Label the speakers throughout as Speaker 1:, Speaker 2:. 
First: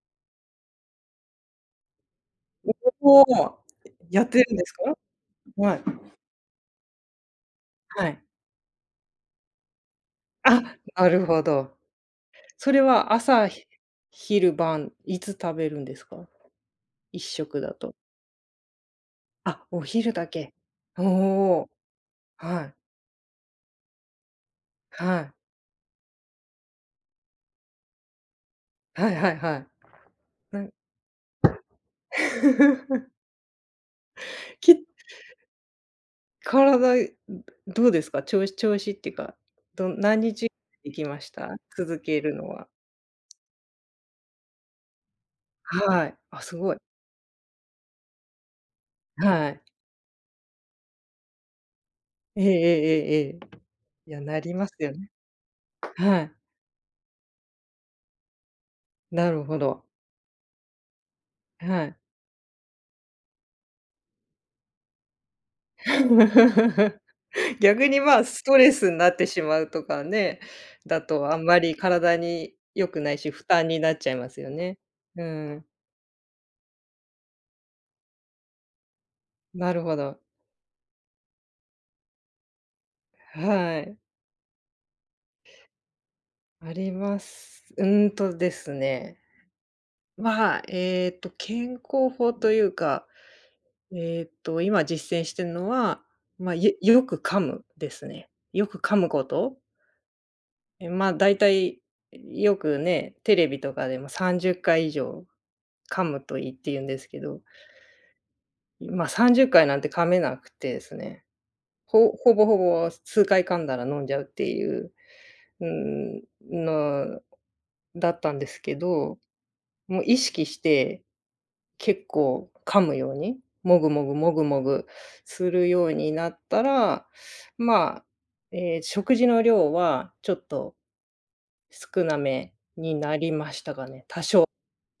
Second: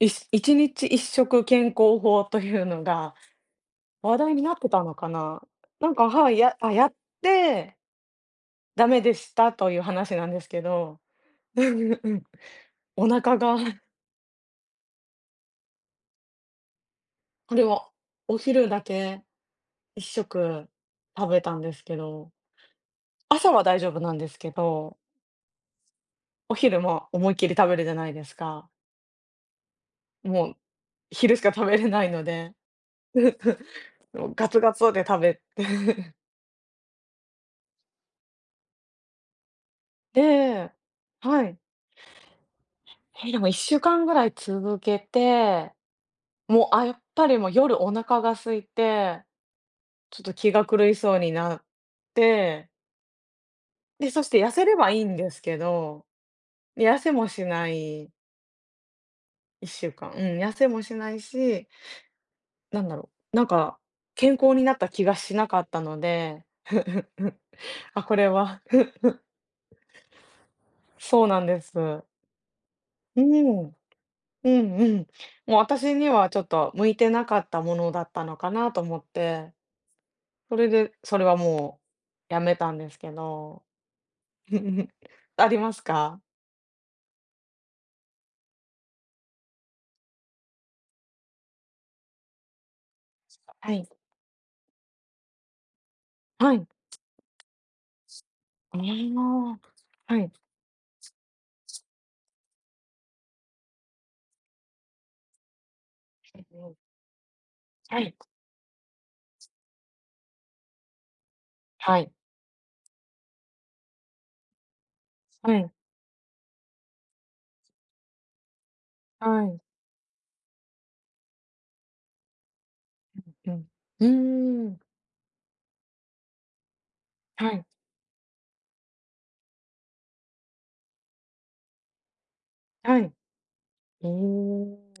Speaker 1: いっし1日1食健康法というのが、
Speaker 2: おお、ほう。
Speaker 1: 話
Speaker 2: やっ
Speaker 1: 題
Speaker 2: て
Speaker 1: に
Speaker 2: る
Speaker 1: なっ
Speaker 2: んで
Speaker 1: て
Speaker 2: す
Speaker 1: たの
Speaker 2: か？
Speaker 1: かな、
Speaker 2: はい。
Speaker 1: なんかはい、やあ、やって
Speaker 2: はい。
Speaker 1: だめでしたという話なんですけ
Speaker 2: あ、
Speaker 1: ど。
Speaker 2: あるほ
Speaker 1: う
Speaker 2: ど。
Speaker 1: んうんうん。
Speaker 2: それ
Speaker 1: お
Speaker 2: は、
Speaker 1: 腹
Speaker 2: 朝
Speaker 1: が
Speaker 2: ひ昼晩いつ食べるんですか？いっしょ
Speaker 1: こ
Speaker 2: く
Speaker 1: れ
Speaker 2: だ
Speaker 1: は、
Speaker 2: と。
Speaker 1: お昼だけ、
Speaker 2: あ、お
Speaker 1: いっ
Speaker 2: 昼
Speaker 1: しょ
Speaker 2: だけ、
Speaker 1: く、
Speaker 2: お
Speaker 1: 食べたん
Speaker 2: お、
Speaker 1: ですけど。
Speaker 2: はい。
Speaker 1: 朝は大丈夫なんですけど
Speaker 2: はい。
Speaker 1: お昼も、思いっきり食べるじゃないですか。
Speaker 2: はいはいはい。
Speaker 1: もう
Speaker 2: うん。
Speaker 1: 昼しか食べれないので、もう、ガツ
Speaker 2: き
Speaker 1: ガ
Speaker 2: っ
Speaker 1: ツで食べて。
Speaker 2: 体、うどうですか？ちょう調子っていうか、ど何
Speaker 1: でえ
Speaker 2: 日
Speaker 1: え、
Speaker 2: 行きまし
Speaker 1: は
Speaker 2: た？
Speaker 1: い。
Speaker 2: 続けるのは？
Speaker 1: へ、でも1週間ぐらい続けて、
Speaker 2: はい、あ、す
Speaker 1: も
Speaker 2: ご
Speaker 1: う、
Speaker 2: い。
Speaker 1: あ、やっぱりもう夜お腹が空いて、
Speaker 2: はい。
Speaker 1: ちょっと気が狂いそうになっ
Speaker 2: えええ
Speaker 1: て
Speaker 2: ええええ
Speaker 1: で、
Speaker 2: え。や、
Speaker 1: そし
Speaker 2: な
Speaker 1: て痩
Speaker 2: り
Speaker 1: せ
Speaker 2: ます
Speaker 1: れ
Speaker 2: よ
Speaker 1: ばいい
Speaker 2: ね。
Speaker 1: んですけど、
Speaker 2: はい。
Speaker 1: 痩せもしない。
Speaker 2: なるほ
Speaker 1: いっし
Speaker 2: ど。
Speaker 1: ゅうかん、うん、痩せもしないし
Speaker 2: はい。
Speaker 1: なんだろう、なんか、健康になった気がしなかったので。
Speaker 2: 逆に
Speaker 1: あ、こ
Speaker 2: まあ、
Speaker 1: れ
Speaker 2: スト
Speaker 1: は
Speaker 2: レスんなっ てしまうとかね、だ
Speaker 1: そう
Speaker 2: とあ
Speaker 1: な
Speaker 2: ん
Speaker 1: ん
Speaker 2: ま
Speaker 1: です。
Speaker 2: り体に良くない
Speaker 1: う
Speaker 2: し、負
Speaker 1: ん。
Speaker 2: 担になっちゃいます
Speaker 1: う
Speaker 2: よね。
Speaker 1: んうん。
Speaker 2: う
Speaker 1: もう、
Speaker 2: ん。
Speaker 1: 私にはちょっと向いてなかったものだったのかなと思って。
Speaker 2: なるほど。
Speaker 1: それで、それはもうやめたんですけど。
Speaker 2: はい。
Speaker 1: ありますか？
Speaker 2: あります、うーんと、ですね。まあ、ええと、健康法というか、
Speaker 1: すとあい。
Speaker 2: ええと、今実践してんのは、ま
Speaker 1: は
Speaker 2: あ、
Speaker 1: い。
Speaker 2: いえ、よよく噛むですね。よく噛
Speaker 1: ね
Speaker 2: む
Speaker 1: い、ま
Speaker 2: こと。
Speaker 1: あ。はい。
Speaker 2: え、まあ、大体、うよく、ね、テレビとかでも30回以上、噛むといいってい うんですけど。
Speaker 1: はい、く
Speaker 2: うまあ、さんじゅ
Speaker 1: す
Speaker 2: っかいなんて噛めなくてですね。
Speaker 1: は
Speaker 2: ほ
Speaker 1: い。
Speaker 2: ほぼほぼ、す数回噛んだら飲んじゃうっていう。
Speaker 1: は
Speaker 2: うー
Speaker 1: い。
Speaker 2: ん。の、だったんですけど。
Speaker 1: はい。
Speaker 2: もう、意識して、結構噛むように、
Speaker 1: うん
Speaker 2: もぐも
Speaker 1: う
Speaker 2: ぐもぐ
Speaker 1: ん。
Speaker 2: も
Speaker 1: うーん。
Speaker 2: ぐ、するようになったら、
Speaker 1: はい。
Speaker 2: まあ、ええ、食事の量はちょっと、少なめに
Speaker 1: はい。
Speaker 2: なりましたかね、
Speaker 1: お
Speaker 2: 多少、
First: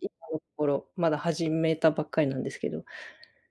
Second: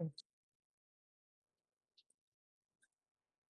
Speaker 2: 今のところまだ始めたばっかりなんですけど。